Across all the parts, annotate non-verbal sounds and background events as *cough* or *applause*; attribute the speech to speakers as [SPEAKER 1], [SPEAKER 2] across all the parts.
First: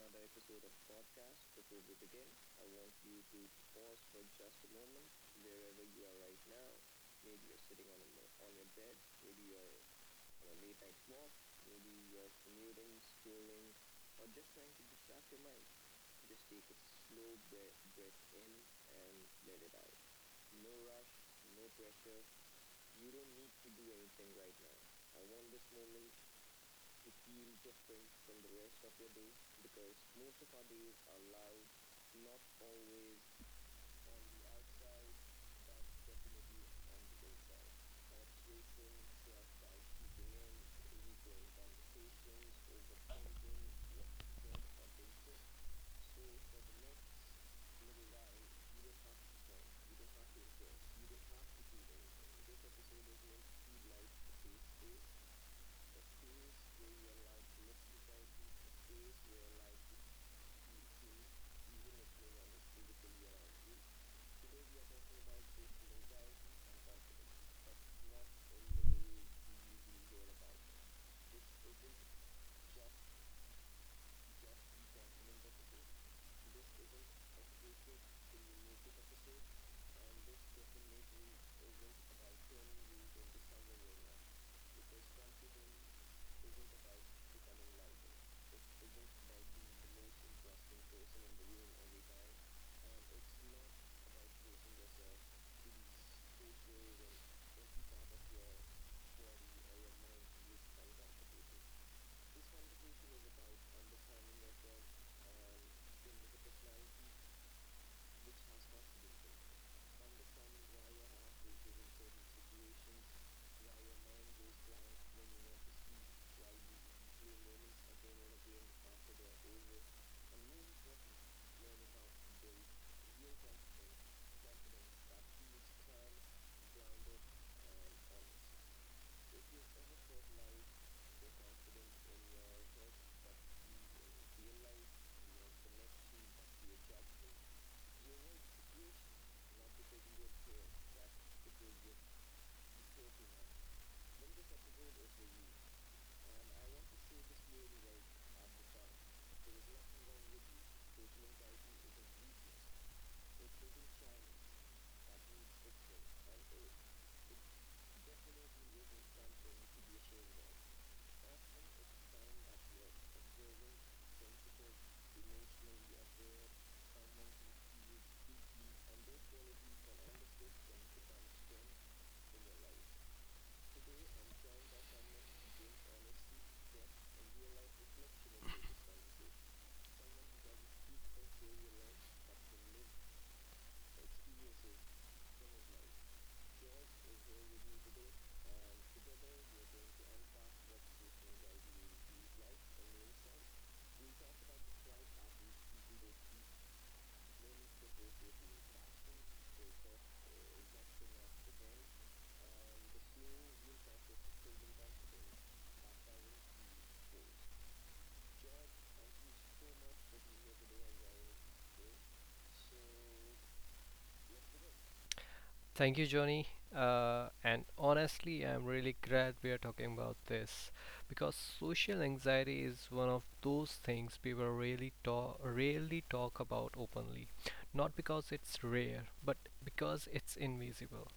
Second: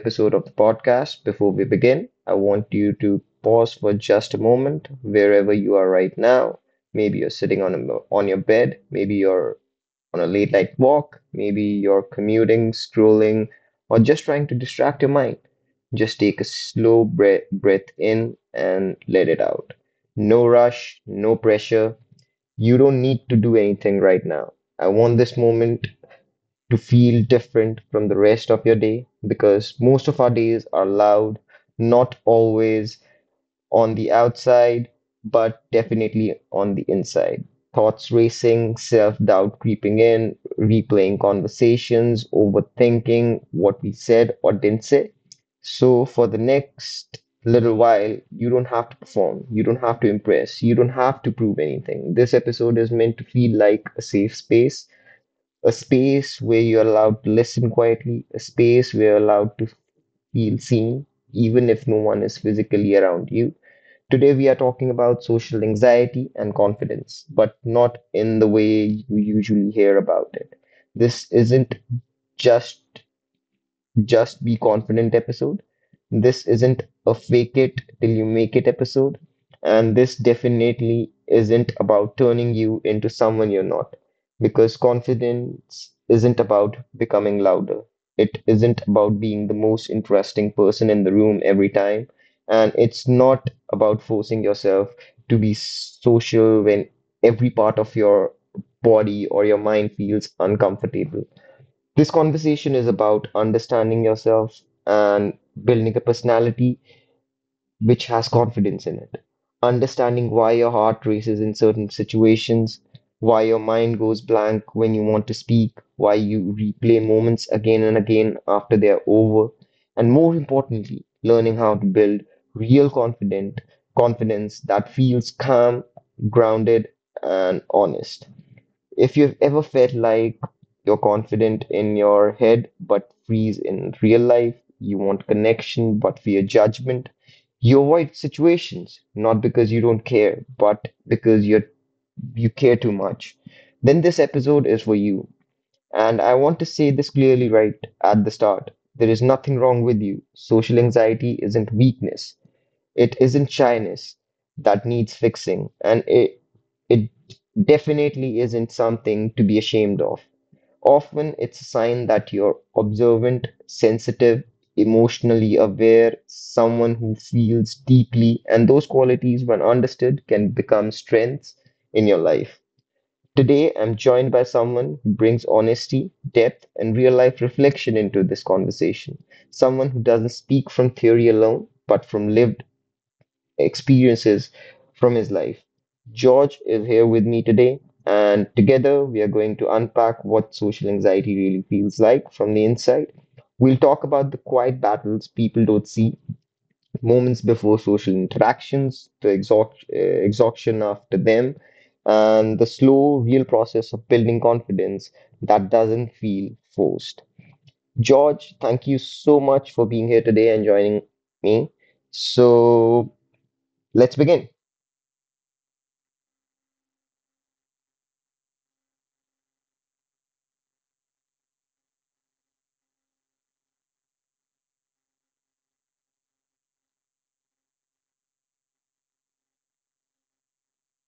[SPEAKER 1] episode of the podcast. Before we begin, I want you to pause for just a moment wherever you are right now. Maybe you're sitting on your bed, maybe you're on a late night walk, maybe you're commuting, scrolling, or just trying to distract your mind. Just take a slow breath, breath in and let it out. No rush, no pressure. You don't need to do anything right now. I want this moment to feel different from the rest of your day because most of our days are loud, not always on the outside, but definitely on the inside. Thoughts racing, self doubt creeping in, replaying conversations, overthinking what we said or didn't say. So, for the next little while, you don't have to perform, you don't have to impress, you don't have to prove anything. This episode is meant to feel like a safe space, a space where you're allowed to listen quietly, a space where you're allowed to feel seen, even if no one is physically around you. Today, we are talking about social anxiety and confidence, but not in the way you usually hear about it. This isn't just just Be Confident episode. This isn't a fake it till you make it episode. And this definitely isn't about turning you into someone you're not. Because confidence isn't about becoming louder. It isn't about being the most interesting person in the room every time. And it's not about forcing yourself to be social when every part of your body or your mind feels uncomfortable. This conversation is about understanding yourself and building a personality which has confidence in it. Understanding why your heart races in certain situations, why your mind goes blank when you want to speak, why you replay moments again and again after they're over, and more importantly, learning how to build real confident confidence that feels calm, grounded, and honest. If you've ever felt like you're confident in your head but freeze in real life, you want connection but fear judgment, you avoid situations not because you don't care, but because you care too much, then this episode is for you. And I want to say this clearly right at the start. There is nothing wrong with you. Social anxiety isn't weakness. It isn't shyness that needs fixing, and it definitely isn't something to be ashamed of. Often it's a sign that you're observant, sensitive, emotionally aware, someone who feels deeply, and those qualities, when understood, can become strengths in your life. Today, I'm joined by someone who brings honesty, depth, and real life reflection into this conversation. Someone who doesn't speak from theory alone, but from lived experiences from his life. George is here with me today, and together we are going to unpack what social anxiety really feels like from the inside. We'll talk about the quiet battles people don't see, moments before social interactions, the exhaustion after them, and the slow, real process of building confidence that doesn't feel forced. George, thank you so much for being here today and joining me. So let's begin.
[SPEAKER 2] Thank you, Johnny. And honestly, I'm really glad we are talking about this because social anxiety is one of those things people rarely talk about openly. Not because it's rare, but because it's invisible.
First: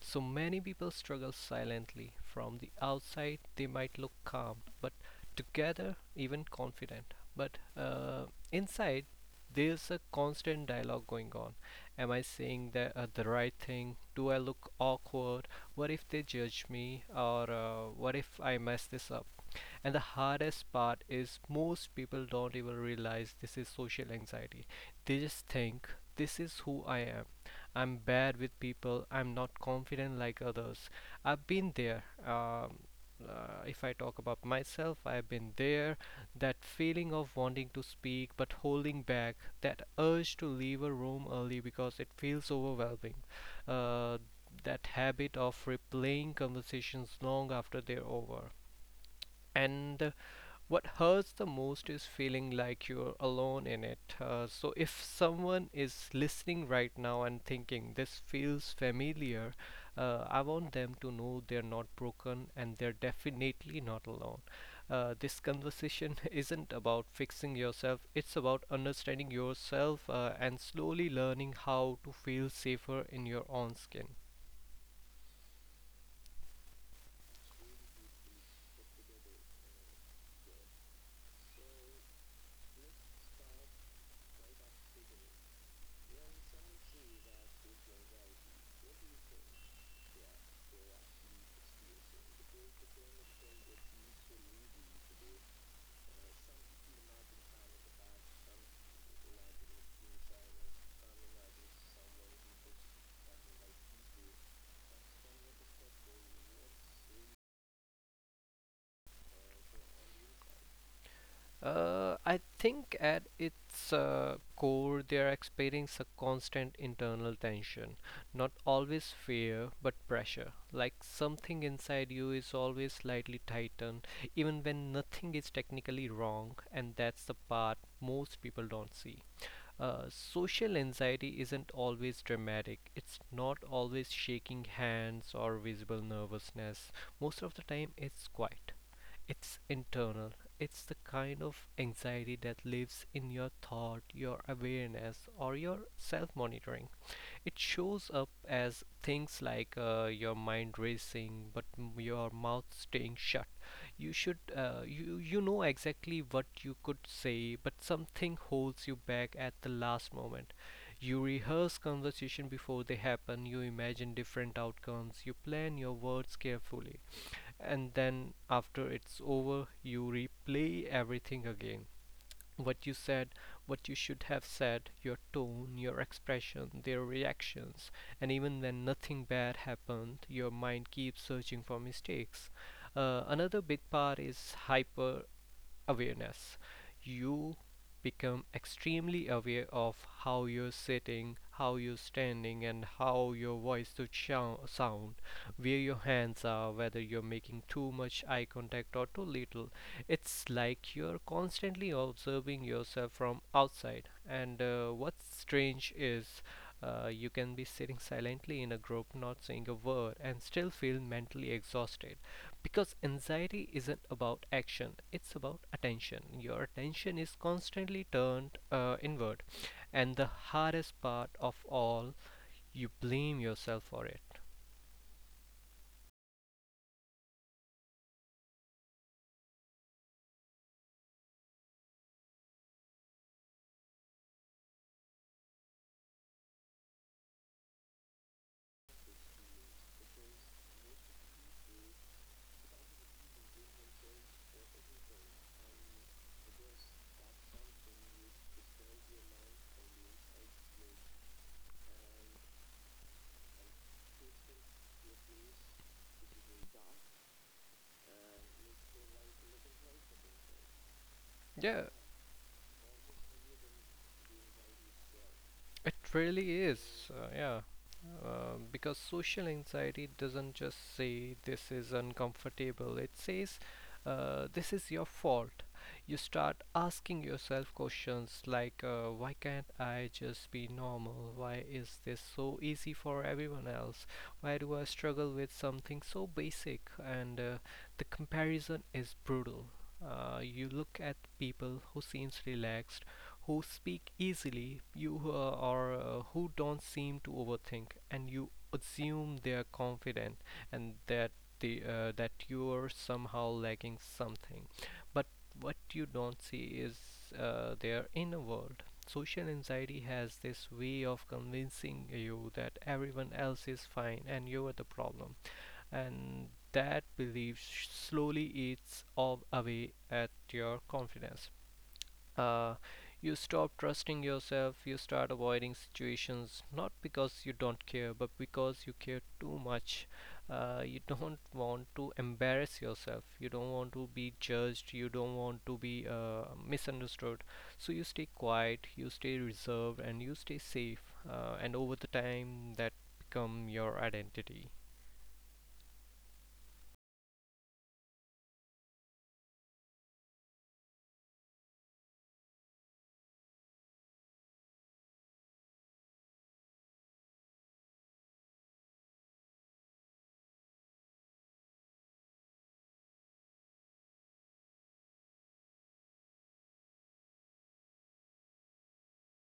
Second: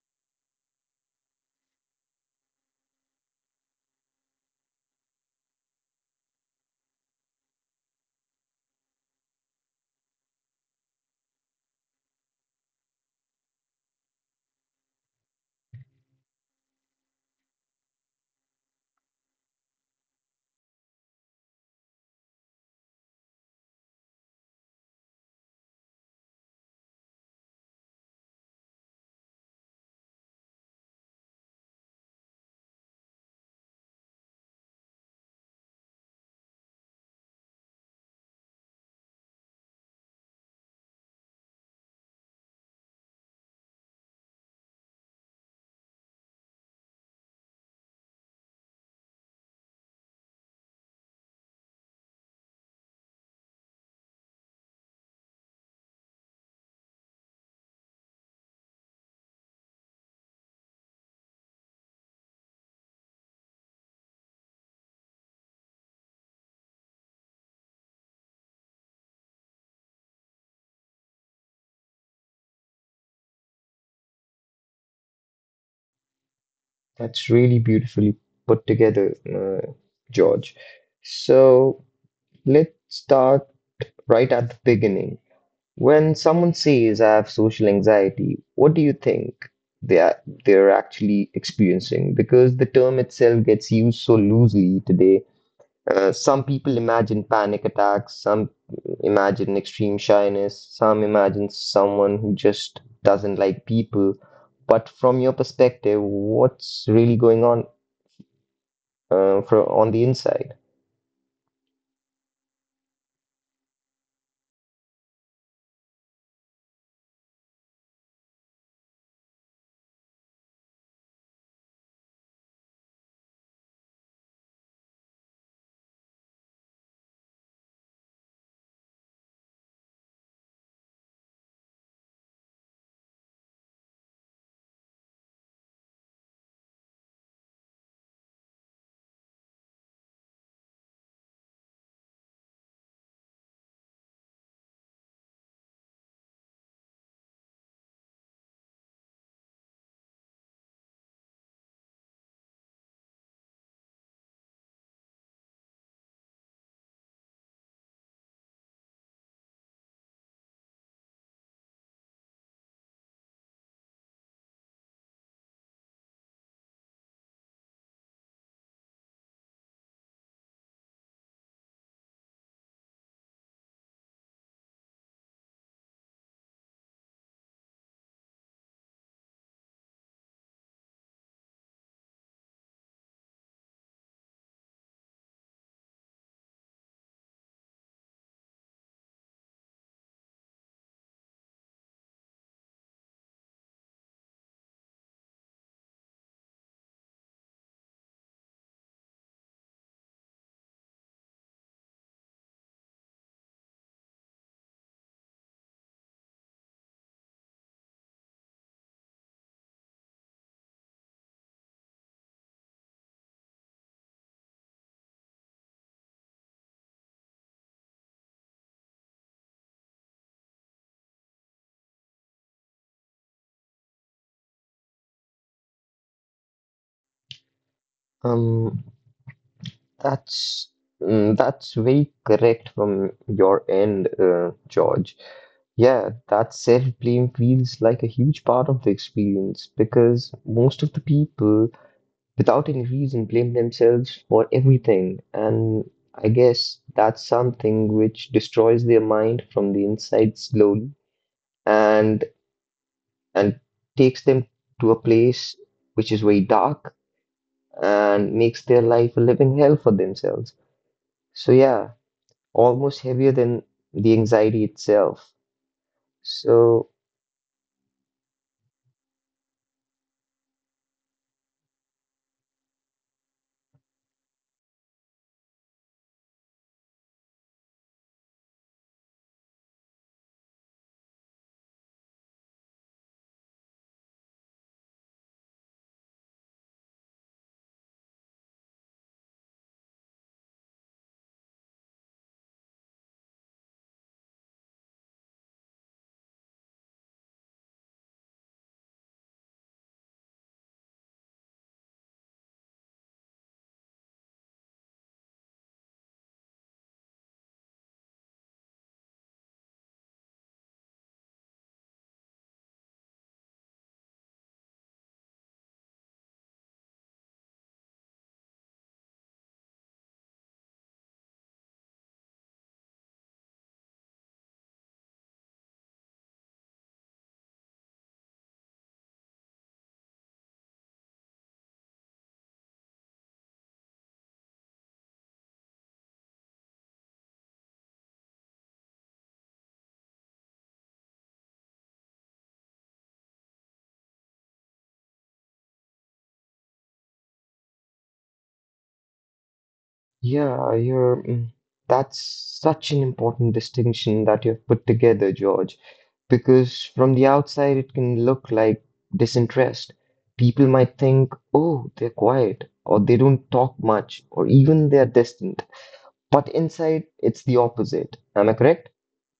[SPEAKER 2] So many people struggle silently. From the outside, they might look calm, but together, even confident. But inside, there's a constant dialogue going on. Am I saying the right thing? Do I look awkward? What if they judge me, or what if I mess this up? And the hardest part is most people don't even realize this is social anxiety. They just think this is who I am. I'm bad with people. I'm not confident like others. I've been there. If I talk about myself, I've been there. That feeling of wanting to speak but holding back, that urge to leave a room early because it feels overwhelming, uh, that habit of replaying conversations long after they're over. And what hurts the most is feeling like you're alone in it. So, if someone is listening right now and thinking this feels familiar, I want them to know they're not broken and they're definitely not alone. This conversation *laughs* isn't about fixing yourself, it's about understanding yourself and slowly learning how to feel safer in your own skin.
[SPEAKER 1] That's really beautifully put together, George. So let's start right at the beginning. When someone says I have social anxiety, what do you think they are, they're actually experiencing? Because the term itself gets used so loosely today. Some people imagine panic attacks, some imagine extreme shyness, some imagine someone who just doesn't like people. But from your perspective, what's really going on from on the inside.
[SPEAKER 2] I think at its core, they are experiencing a constant internal tension, not always fear, but pressure. Like something inside you is always slightly tightened, even when nothing is technically wrong, and that's the part most people don't see. Social anxiety isn't always dramatic. It's not always shaking hands or visible nervousness. Most of the time, it's quiet. It's internal. It's the kind of anxiety that lives in your thought, your awareness, or your self monitoring. It shows up as things like your mind racing, but your mouth staying shut. You know exactly what you could say, but something holds you back at the last moment. You rehearse conversation before they happen. You imagine different outcomes. You plan your words carefully, and then after it's over, you replay everything again. What you said, what you should have said, your tone, your expression, their reactions, and even when nothing bad happened, your mind keeps searching for mistakes. Another big part is hyper awareness. You become extremely aware of how you're sitting, how you're standing, and how your voice should sound, where your hands are, whether you're making too much eye contact or too little. It's like you're constantly observing yourself from outside. And what's strange is you can be sitting silently in a group, not saying a word, and still feel mentally exhausted, because anxiety isn't about action, it's about attention. Your attention is constantly turned inward, and the hardest part of all, you blame yourself for it.
[SPEAKER 1] Um, that's that's very correct from your end, George. Yeah, that self-blame feels like a huge part of the experience because most of the people without any reason, blame themselves for everything. And I guess that's something which destroys their mind from the inside slowly and and takes them to a place which is very dark and makes their life a living hell for themselves. So
[SPEAKER 2] Yeah.
[SPEAKER 1] yeah, almost heavier than the anxiety itself.
[SPEAKER 2] It really
[SPEAKER 1] So
[SPEAKER 2] is, yeah. Because social anxiety doesn't just say this is uncomfortable, it says this is your fault. You start asking yourself questions like, why can't I just be normal? Why is this so easy for everyone else? Why do I struggle with something so basic? And the comparison is brutal. You look at people who seems relaxed, who speak easily, you who are who don't seem to overthink, and you assume they are confident, and that the that you are somehow lacking something. But what you don't see is their inner world. Social anxiety has this way of convincing you that everyone else is fine and you are the problem, and that belief slowly eats all away at your confidence. Uh, you stop trusting yourself, you start avoiding situations not because you don't care, but because you care too much. You *laughs* don't want to embarrass yourself, you don't want to be judged, you don't want to be misunderstood. So you stay quiet, you stay reserved, and you stay safe. And over the time, that become your identity.
[SPEAKER 1] yeah, that's such an important distinction that you've put together, George, because from the outside it can look like disinterest. People might think, oh, they're quiet, or they don't talk much, or even they're distant. But inside, it's the opposite. Am I correct?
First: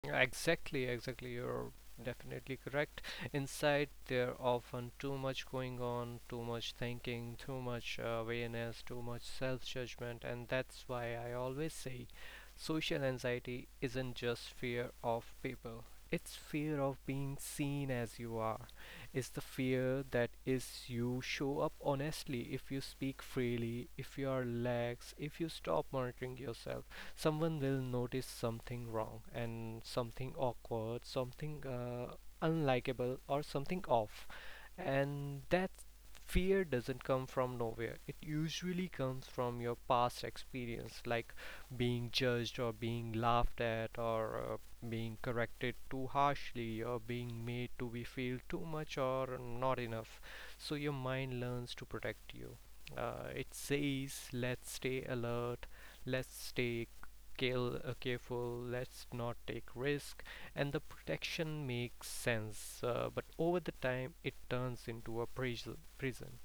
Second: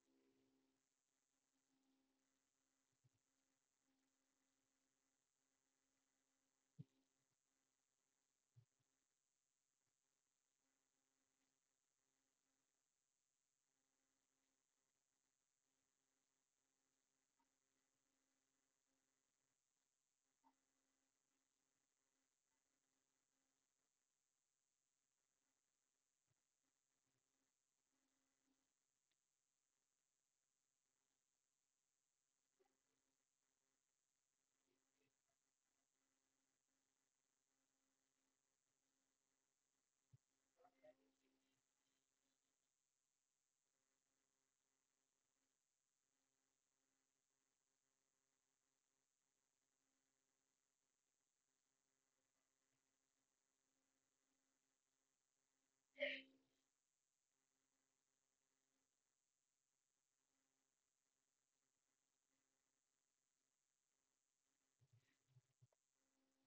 [SPEAKER 2] Exactly, exactly. You're definitely correct. Inside, there often too much going on, too much thinking, too much awareness, too much self-judgment, and that's why I always say social anxiety isn't just fear of people. It's fear of being seen as you are. It's the fear that is you show up honestly, if you speak freely, if you are lax, if you stop monitoring yourself, someone will notice something wrong and something awkward, something unlikable, or something off. And that fear doesn't come from nowhere, it usually comes from your past experience, like being judged, or being laughed at, or being corrected too harshly, or being made to be feel too much or not enough. So your mind learns to protect you. It says, let's stay alert, let's stay careful, let's not take risk, and the protection makes sense. But over the time, it turns into a prison. Prison.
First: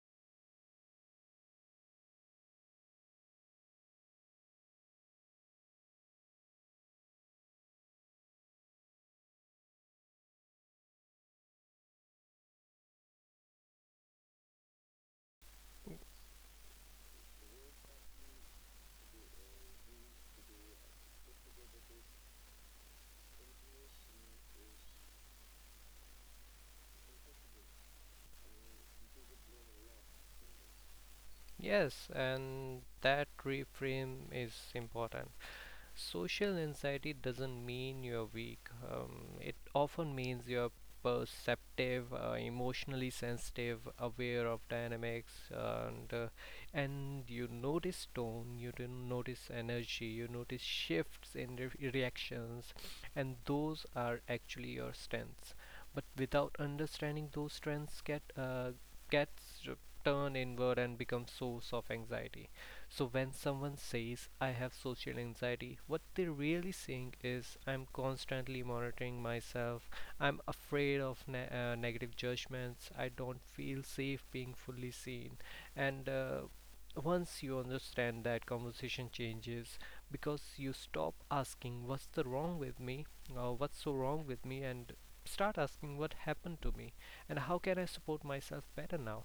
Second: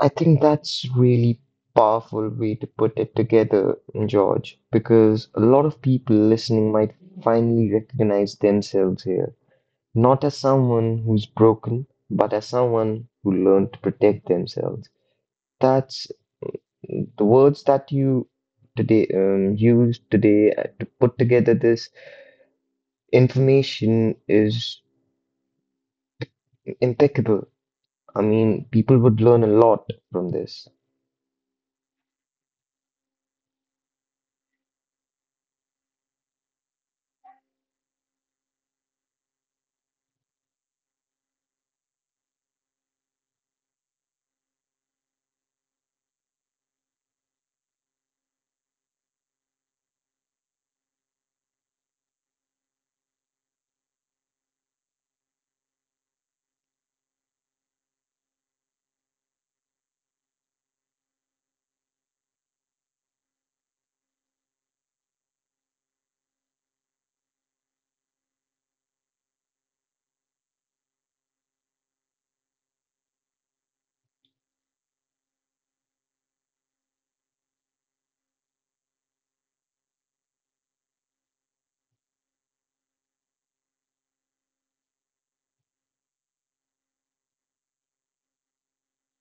[SPEAKER 1] I think that's really powerful way to put it together, George, because a lot of people listening might finally recognize themselves here. Not as someone who's broken, but as someone who learned to protect themselves. That's the words that you today used today to put together this information is impeccable. I mean, people would learn a lot from this.
[SPEAKER 2] Yes, and that reframe is important. Social anxiety doesn't mean you're weak. It often means you're perceptive, emotionally sensitive, aware of dynamics, and you notice tone, you didn't notice energy, you notice shifts in reactions, and those are actually your strengths. But without understanding those strengths, gets r- turned inward and become source of anxiety. So when someone says I have social anxiety, what they're really saying is I'm constantly monitoring myself. I'm afraid of negative judgments. I don't feel safe being fully seen. And once you understand that, conversation changes, because you stop asking what's the wrong with me or what's so wrong with me, and start asking what happened to me and how can I support myself better now.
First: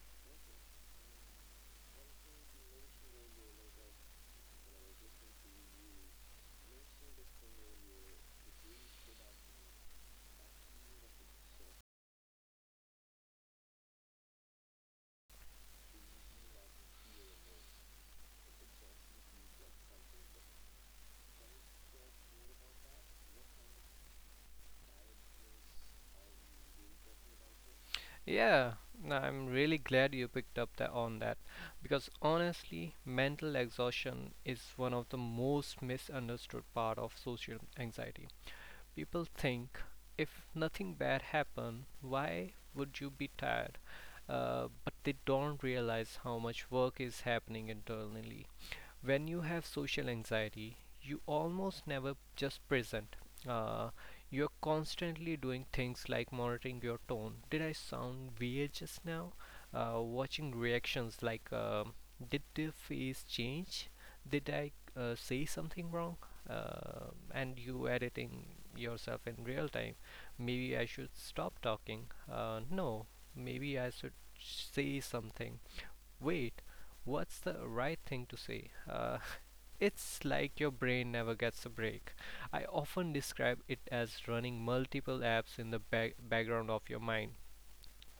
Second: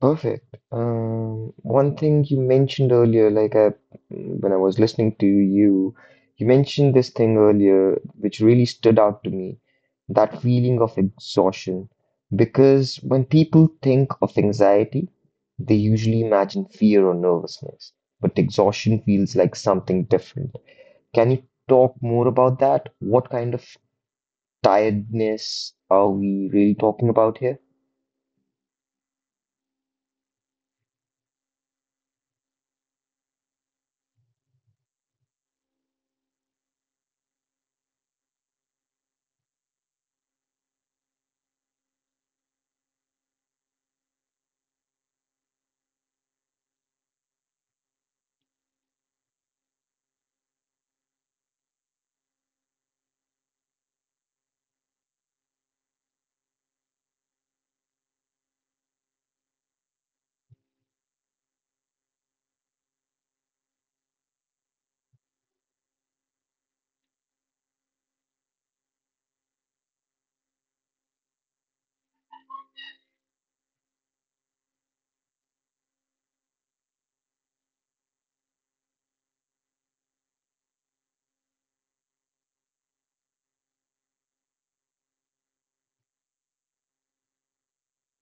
[SPEAKER 1] Perfect. One thing you mentioned earlier, when I was listening to you, you mentioned this thing earlier, which really stood out to me, that feeling of exhaustion. Because when people think of anxiety, they usually imagine fear or nervousness, but exhaustion feels like something different. Can you talk more about that? What kind of tiredness are we really talking about here?
[SPEAKER 2] Yeah, no, I'm really glad you picked up that, because honestly, mental exhaustion is one of the most misunderstood part of social anxiety. People think if nothing bad happened, why would you be tired? But they don't realize how much work is happening internally. When you have social anxiety, you almost never just present. uh, you're constantly doing things like monitoring your tone. Did I sound weird just now? Watching reactions, like, did the face change, did I say something wrong? And you editing yourself in real time. Maybe I should stop talking. No, maybe I should say something. Wait, what's the right thing to say? It's like your brain never gets a break. I often describe it as running multiple apps in the background of your mind.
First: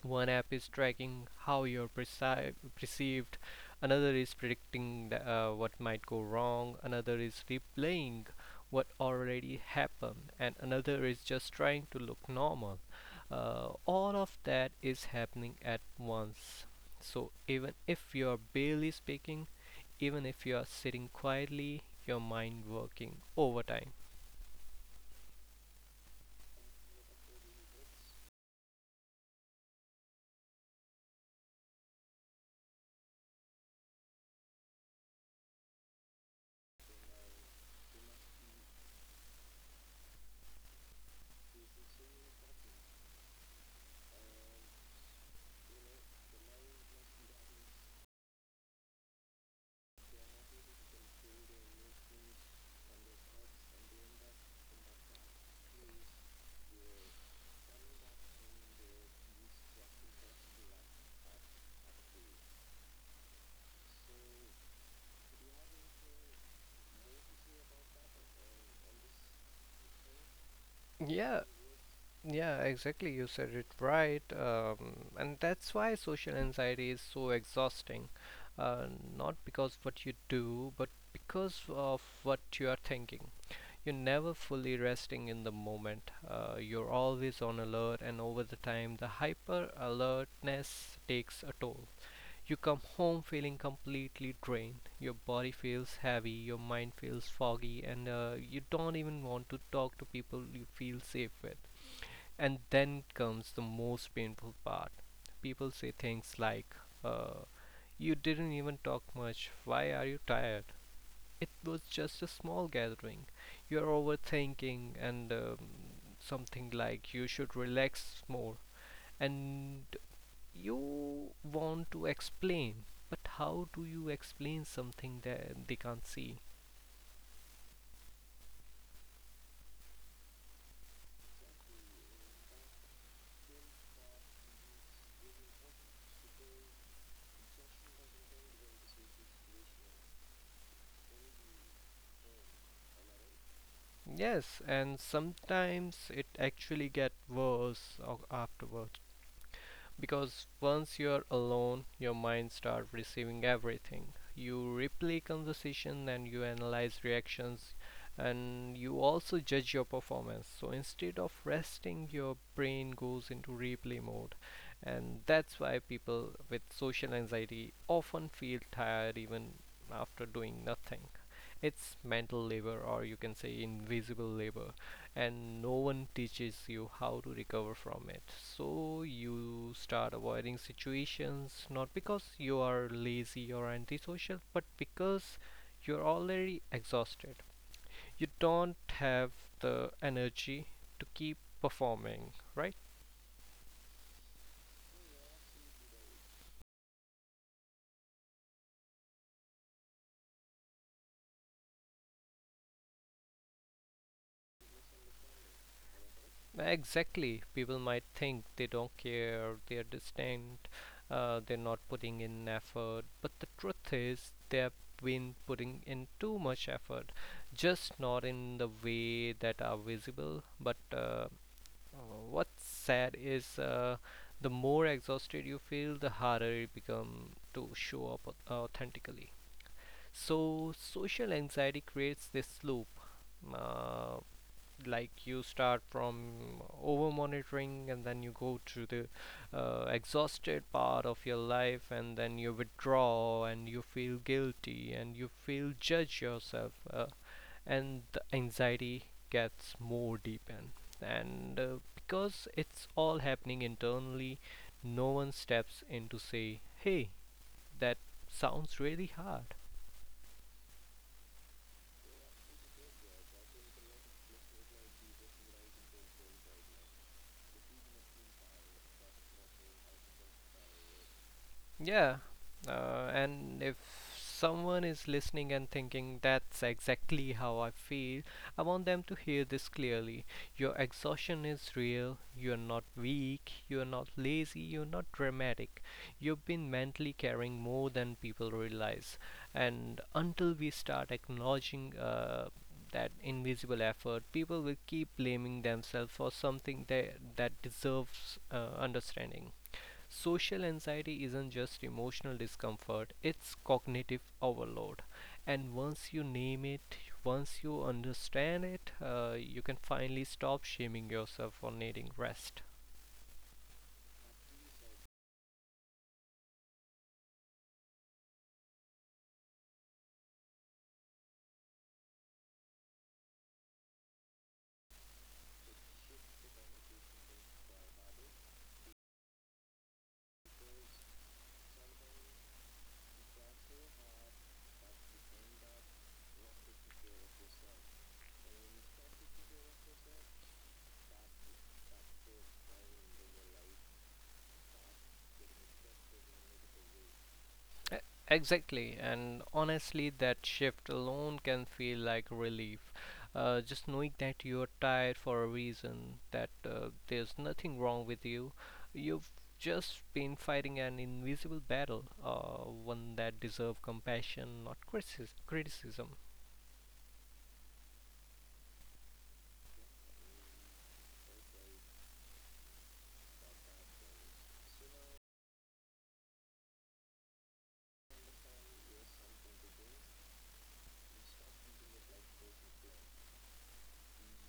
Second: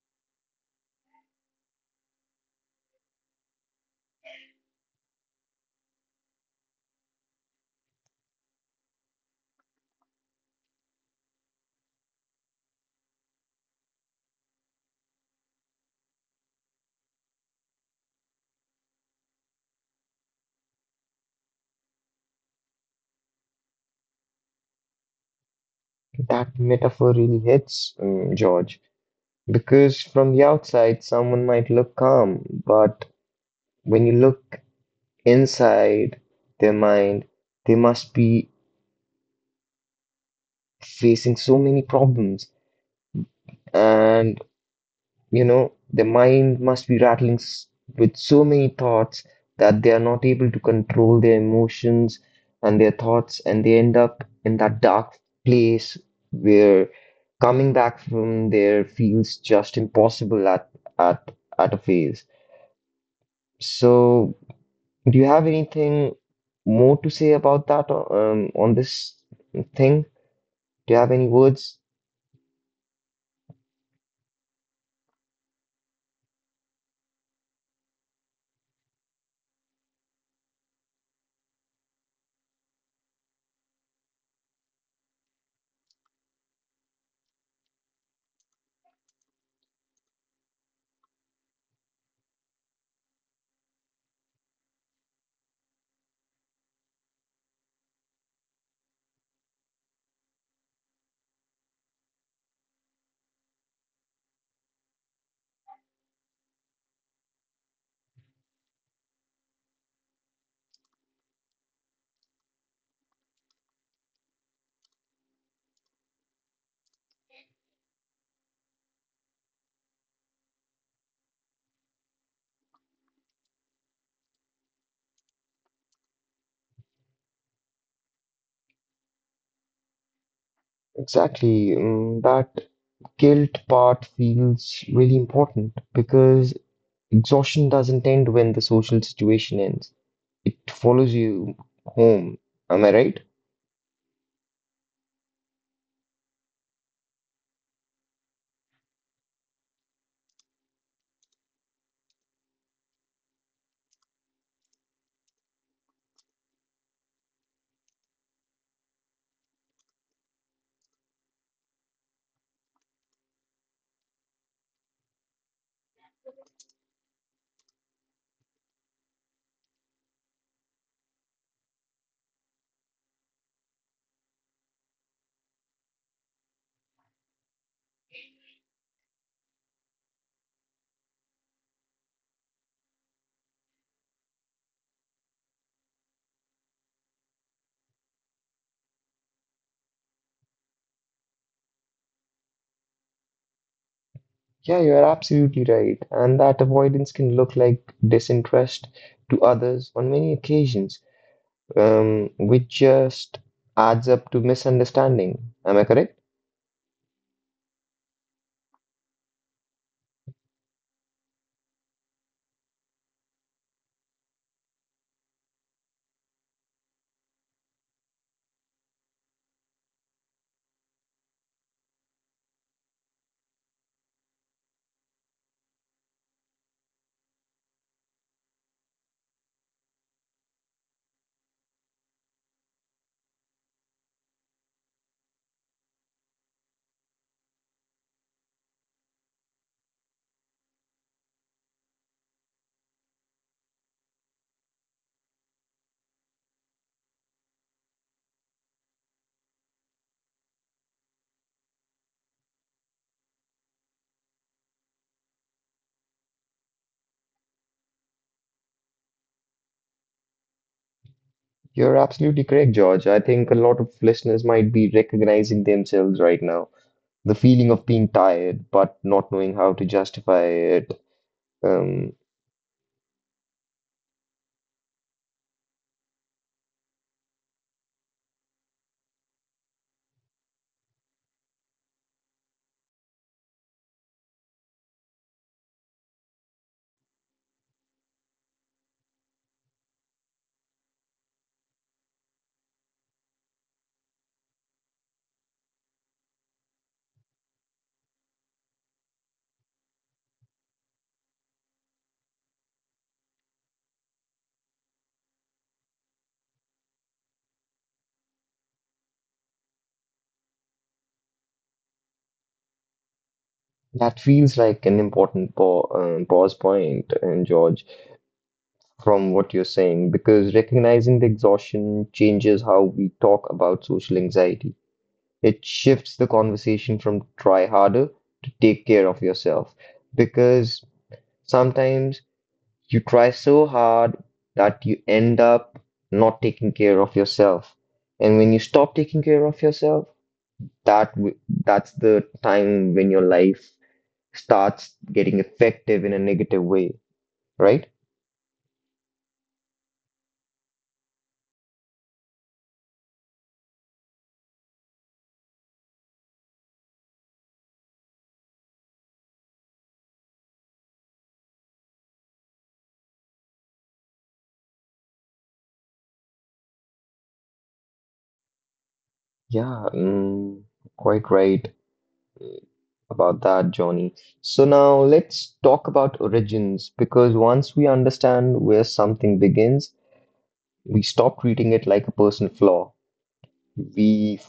[SPEAKER 2] One app is tracking how you're perceived, another is predicting what might go wrong, another is replaying what already happened, and another is just trying to look normal. All of that is happening at once. So even if you're barely speaking, even if you are sitting quietly, your mind working overtime.
[SPEAKER 1] That metaphor really hits, George. Because from the outside, someone might look calm, but when you look inside their mind, they must be facing so many problems. And, you know, their mind must be with so many thoughts that they are not able to control their emotions and their thoughts, and they end up in that dark place where coming back from there feels just impossible at at a phase. So do you have anything more to say about that on this thing? Do you have any
[SPEAKER 2] Yeah,
[SPEAKER 1] words?
[SPEAKER 2] yeah, exactly. You said it right. And that's why social anxiety is so exhausting. Uh, Not because what you do, but because of what you are thinking. You're never fully resting in the moment. You're always on alert, and over the time, the hyper alertness takes a toll. You come home feeling completely drained. Your body feels heavy, your mind feels foggy, and you don't even want to talk to people you feel safe with. And then comes the most painful part. People say things like, uh, you didn't even talk much. Why are you tired? It was just a small gathering. You're overthinking, and something like, you should relax more. And you want to explain, but how do you explain something that they can't see?
[SPEAKER 1] Exactly. That guilt part feels really important because exhaustion doesn't end when the social situation ends. It follows you home. Am I right?
[SPEAKER 2] Yes, and sometimes it actually gets worse afterwards, because once you're alone, your mind starts receiving everything. You replay conversation and you analyze reactions, and you also judge your performance. So instead of resting, your brain goes into replay mode, and that's why people with social anxiety often feel tired even after doing nothing. It's mental labor, or you can say invisible labor, and no one teaches you how to recover from it. So you start avoiding situations not because you are lazy or antisocial, but because you're already exhausted. You don't have the energy to keep performing, right?
[SPEAKER 1] Yeah, you're absolutely right. And that avoidance can look like disinterest to others on many occasions, which just adds up to misunderstanding. Am I correct?
[SPEAKER 2] Exactly. People might think they don't care, they're distant, they're not putting in effort, but the truth is they've been putting in too much effort, just not in the way that are visible. But what's sad is, the more exhausted you feel, the harder it becomes to show up authentically. So social anxiety creates this loop. Uh, like you start from over monitoring and then you go to the exhausted part of your life, and then you withdraw and you feel guilty and you feel judge yourself, and the anxiety gets more deepened, and because it's all happening internally, no one steps in to say, hey, that sounds really hard.
[SPEAKER 1] You're absolutely correct, George. I think a lot of listeners might be recognizing themselves right now. The feeling of being tired but not knowing how to justify it. Um,
[SPEAKER 2] Yeah, and if someone is listening and thinking that's exactly how I feel, I want them to hear this clearly. Your exhaustion is real, you're not weak, you're not lazy, you're not dramatic. You've been mentally carrying more than people realize. And until we start acknowledging that invisible effort, people will keep blaming themselves for something that deserves understanding. Social anxiety isn't just emotional discomfort, it's cognitive overload. And once you name it, once you understand it, you can finally stop shaming yourself for needing rest.
[SPEAKER 1] that feels like an important pa pause point, George, from what you're saying, because recognizing the exhaustion changes how we talk about social anxiety. It shifts the conversation from try harder to take care of yourself, because sometimes you try so hard that you end up not taking care of yourself. And when you stop taking care of yourself, that w- that's the time when your life starts getting effective in a negative way, right?
[SPEAKER 2] E- Exactly, and honestly, that shift alone can feel like relief. Just knowing that you're tired for a reason, that there's nothing wrong with you, you've just been fighting an invisible battle, one that deserves compassion, not criticism.
[SPEAKER 1] Yeah, quite right about that, Johnny. So now let's talk about origins because once we understand where something begins, we stop treating it like a personal flaw. We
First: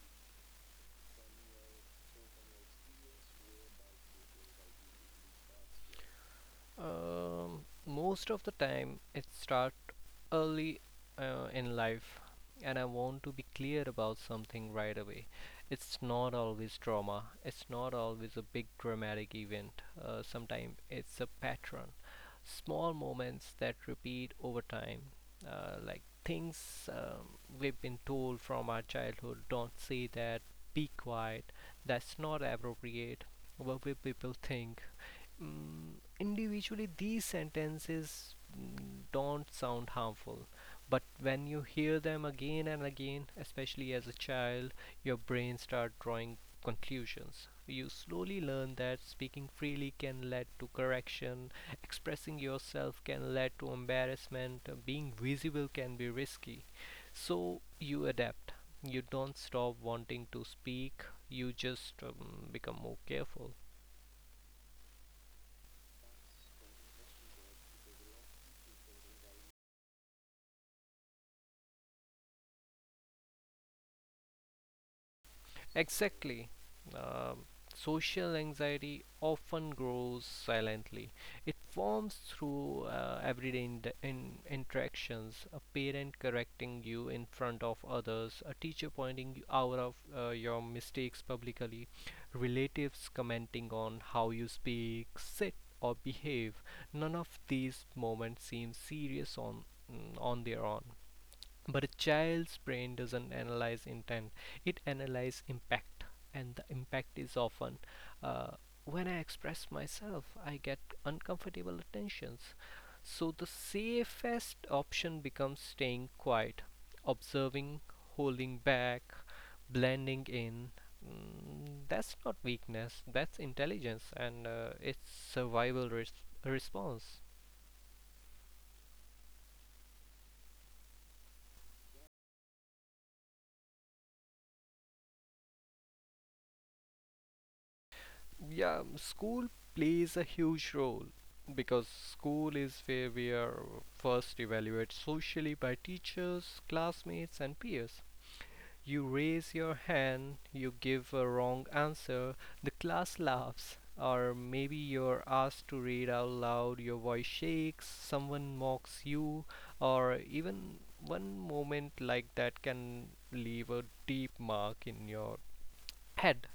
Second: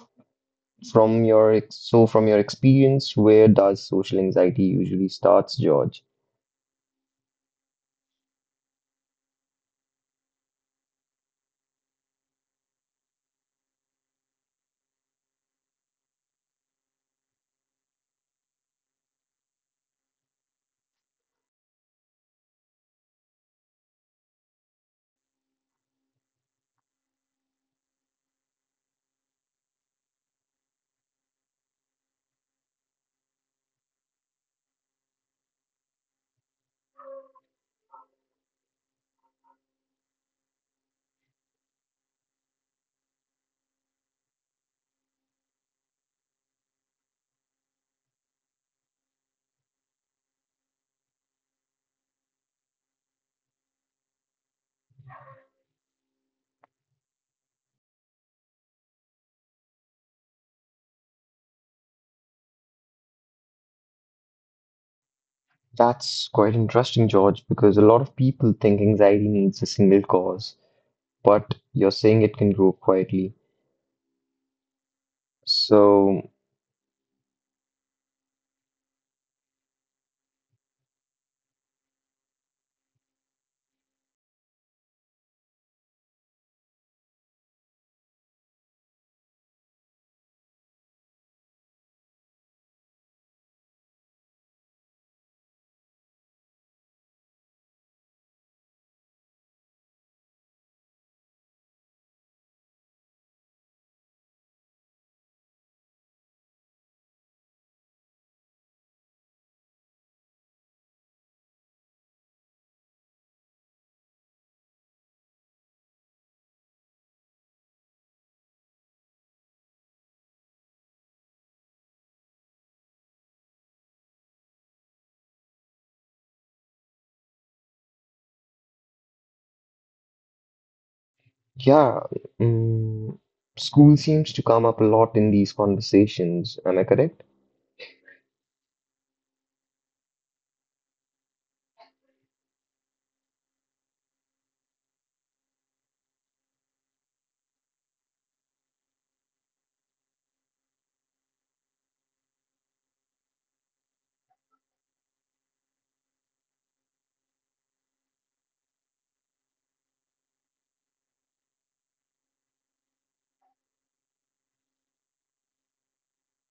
[SPEAKER 1] From your ex so from your experience, where does social anxiety usually starts, George?
[SPEAKER 2] Most of the time, it starts early in life, and I want to be clear about something right away. It's not always trauma, it's not always a big dramatic event. Sometimes it's a pattern, small moments that repeat over time, like things we've been told from our childhood. Don't say that, be quiet, that's not appropriate. What will people think? Individually, these sentences don't sound harmful, but when you hear them again and again, especially as a child, your brain starts drawing conclusions. You slowly learn that speaking freely can lead to correction, expressing yourself can lead to embarrassment, being visible can be risky. So you adapt. You don't stop wanting to speak, you just become more careful.
[SPEAKER 1] That's quite interesting, George, because a lot of people think anxiety needs a single cause, but you're saying it can grow quietly. So,
[SPEAKER 2] Exactly. Um, social anxiety often grows silently. It forms through everyday interactions: a parent correcting you in front of others, a teacher pointing you out of your mistakes publicly, relatives commenting on how you speak, sit, or behave. None of these moments seem serious on on their own, but a child's brain doesn't analyze intent, it analyzes impact, and the impact is often, uh, when I express myself, I get uncomfortable attentions. So the safest option becomes staying quiet, observing, holding back, blending in. That's not weakness, that's intelligence, and it's survival response.
[SPEAKER 1] yeah, mm, school seems to come up a lot in these conversations. Am I correct?
[SPEAKER 2] Yeah, school plays a huge role because school is where we are first evaluated socially by teachers, classmates, and peers. You raise your hand, you give a wrong answer, the class laughs, or maybe you're asked to read out loud, your voice shakes, someone mocks you, or even one moment like that can leave a deep mark in your head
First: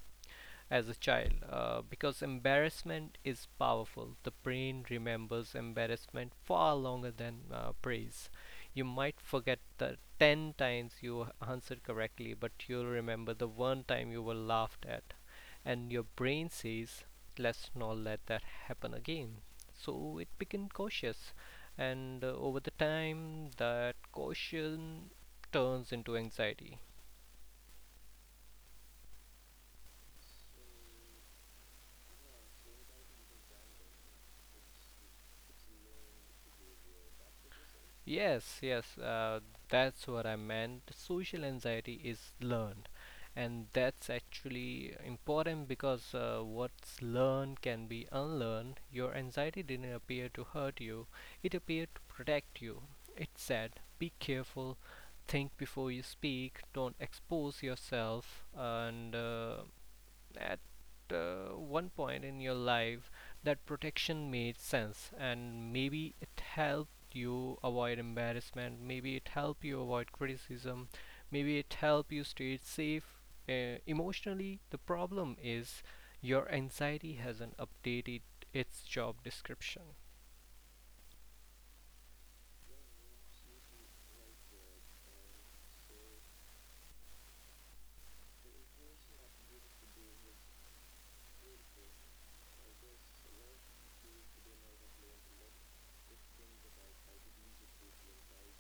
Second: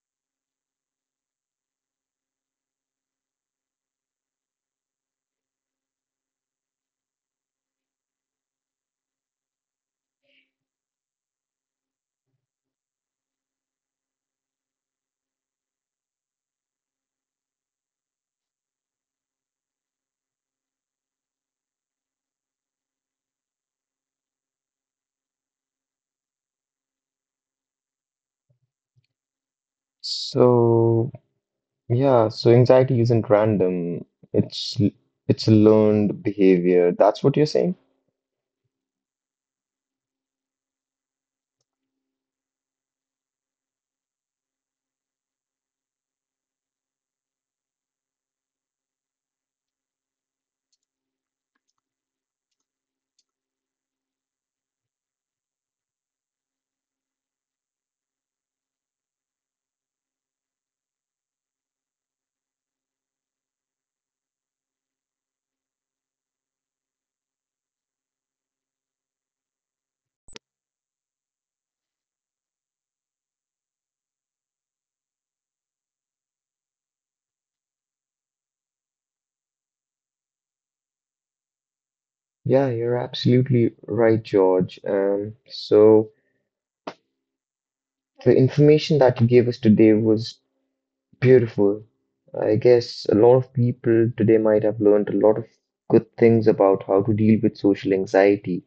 [SPEAKER 2] as a child, because embarrassment is powerful. The brain remembers embarrassment far longer than praise. You might forget the 10 times you answered correctly, but you'll remember the one time you were laughed at. And your brain says, let's not let that happen again. So it became cautious. And over the time, that caution turns into anxiety.
[SPEAKER 1] So, yeah, so anxiety isn't random. It's it's a learned behavior. That's what you're saying?
[SPEAKER 2] Yes, yes, that's what I meant. Social anxiety is learned, and that's actually important because what's learned can be unlearned. Your anxiety didn't appear to hurt you, it appeared to protect you. It said, be careful, think before you speak, don't expose yourself, and at one point in your life that protection made sense, and maybe it helped you avoid embarrassment, maybe it helped you avoid criticism, maybe it helped you stay safe emotionally. The problem is your anxiety hasn't updated its job description.
[SPEAKER 1] Yeah, you're absolutely right, George. So the information that you gave us today was beautiful. I guess a lot of people today might have learned a lot of good things about how to deal with social anxiety.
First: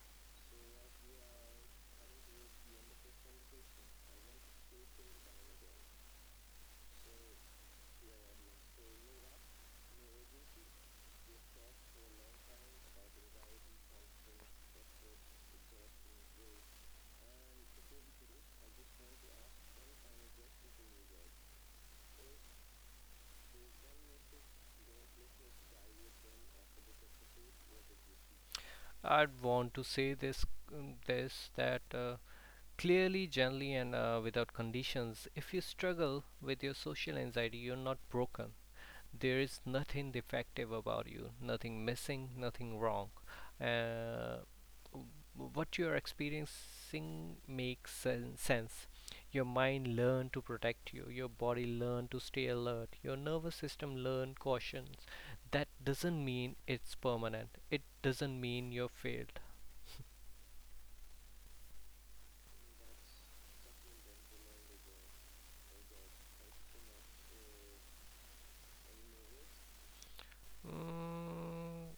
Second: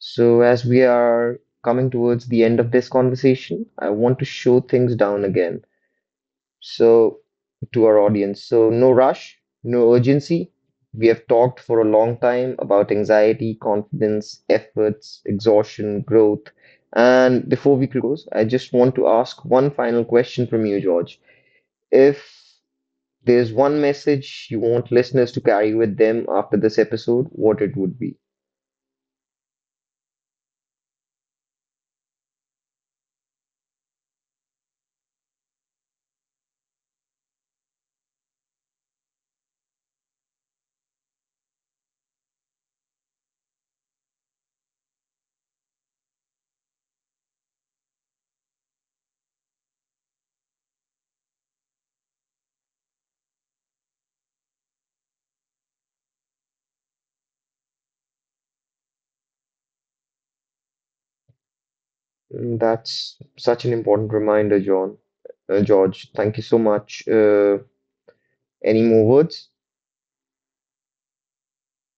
[SPEAKER 1] So as we are coming towards the end of this conversation, I want to show things down again. So to our audience. So, no rush, no urgency. We have talked for a long time about anxiety, confidence, efforts, exhaustion, growth. And before we close, I just want to ask one final question from you, George. If there's one message you want listeners to carry with them after this episode, what it would be?
[SPEAKER 2] I'd want to say this, this that clearly, gently, and without conditions. If you struggle with your social anxiety, you're not broken. There is nothing defective about you, nothing missing, nothing wrong. Uh, what you are experiencing makes sense. Your mind learned to protect you, your body learned to stay alert, your nervous system learned cautions. That doesn't mean it's permanent, it doesn't mean you're failed.
[SPEAKER 1] Mm, that's such an important reminder, John. George, thank you so much. Any more words?
[SPEAKER 2] Mm,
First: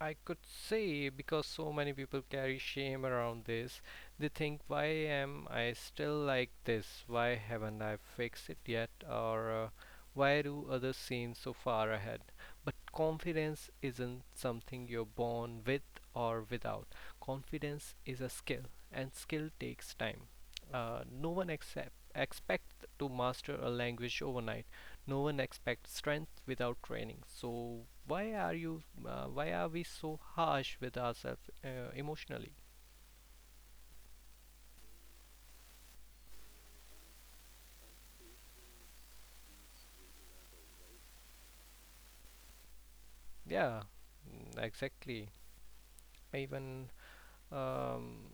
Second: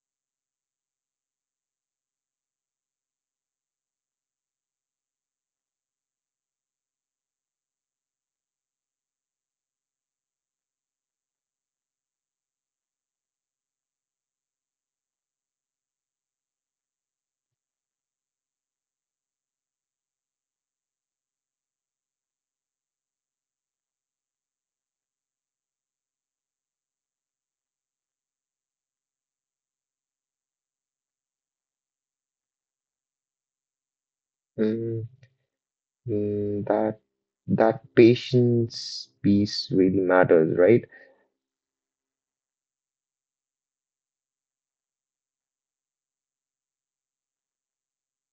[SPEAKER 2] I could say, because so many people carry shame around this. They think, why am I still like this? Why haven't I fixed it yet? Or why do others seem so far ahead? But confidence isn't something you're born with or without. Confidence is a skill, and skill takes time. No one expect to master a language overnight, no one expects strength without training, so why are you, why are we so harsh with ourselves emotionally?
[SPEAKER 1] Mm. Mm, that that patience piece really matters, right?
[SPEAKER 2] Yeah. Mm, exactly. Even um,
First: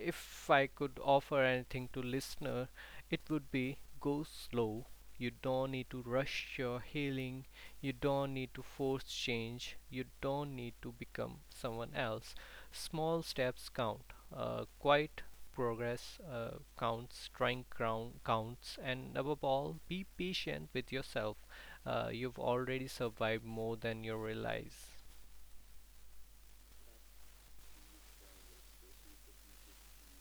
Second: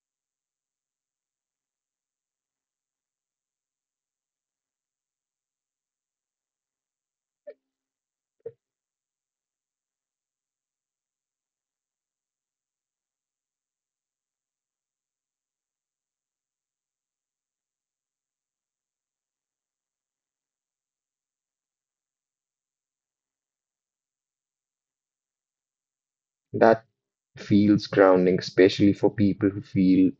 [SPEAKER 2] if I could offer anything to listener, it would be go slow. You don't need to rush your healing. You don't need to force change. You don't need to become someone else. Small steps count. Quiet progress counts. Trying ground counts. And above all, be patient with yourself. You've already survived more than you realize.
[SPEAKER 1] That feels grounding, especially for people who feel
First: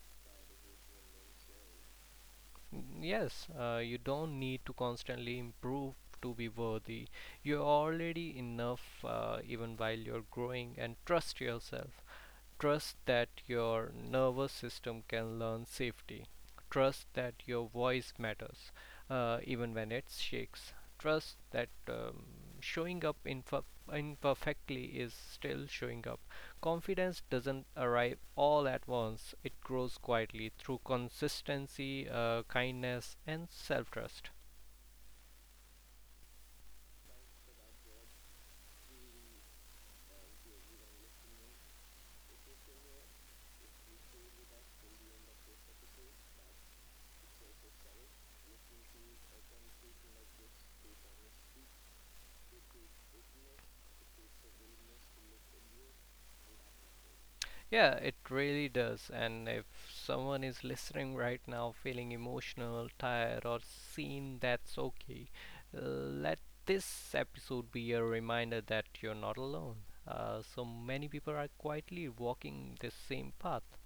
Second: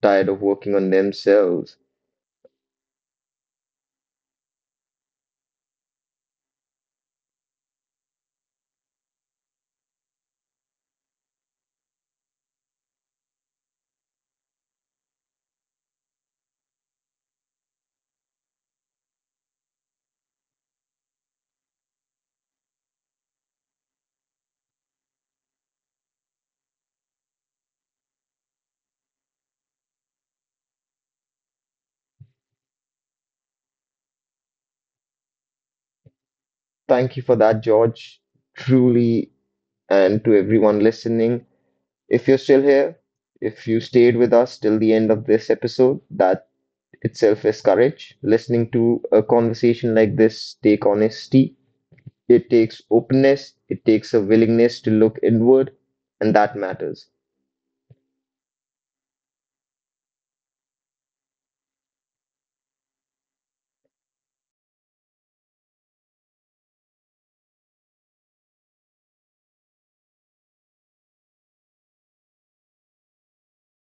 [SPEAKER 1] tired of working on themselves.
[SPEAKER 2] Yes, you don't need to constantly improve to be worthy. You're already enough even while you're growing, and trust yourself. Trust that your nervous system can learn safety. Trust that your voice matters, even when it shakes. Trust that showing up imperfectly is still showing up. Confidence doesn't arrive all at once, it grows quietly through consistency, kindness, and self trust.
[SPEAKER 1] Thank you for that, George, truly, and to everyone listening. If you're still here, if you stayed with us till the end of this episode, that itself is courage. Listening to a conversation like this take honesty. It takes openness, it takes a willingness to look inward, and that matters.
[SPEAKER 2] Yeah, it really does. And if someone is listening right now feeling emotional, tired, or seen, that's okay. Let this episode be a reminder that you're not alone. So many people are quietly walking this same path.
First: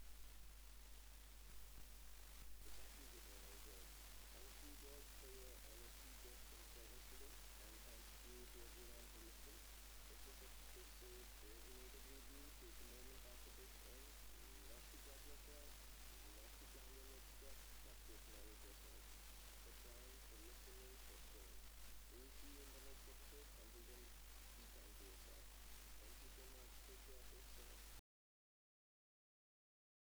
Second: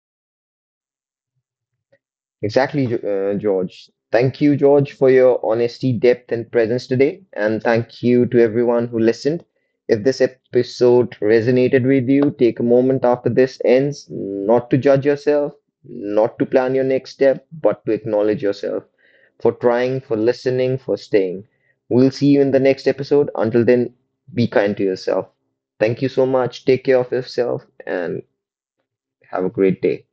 [SPEAKER 1] Exactly, George. Thank you, George, for your honesty, depth, and presence today. And thank you to everyone who listened. If this episode resonated with you, take a moment after this ends not to judge yourself, not to plan your next step, but to acknowledge yourself for trying, for listening, for staying. We'll see you in the next episode. Until then, be kind to yourself. Thank you so much. Take care of yourself and have a great day.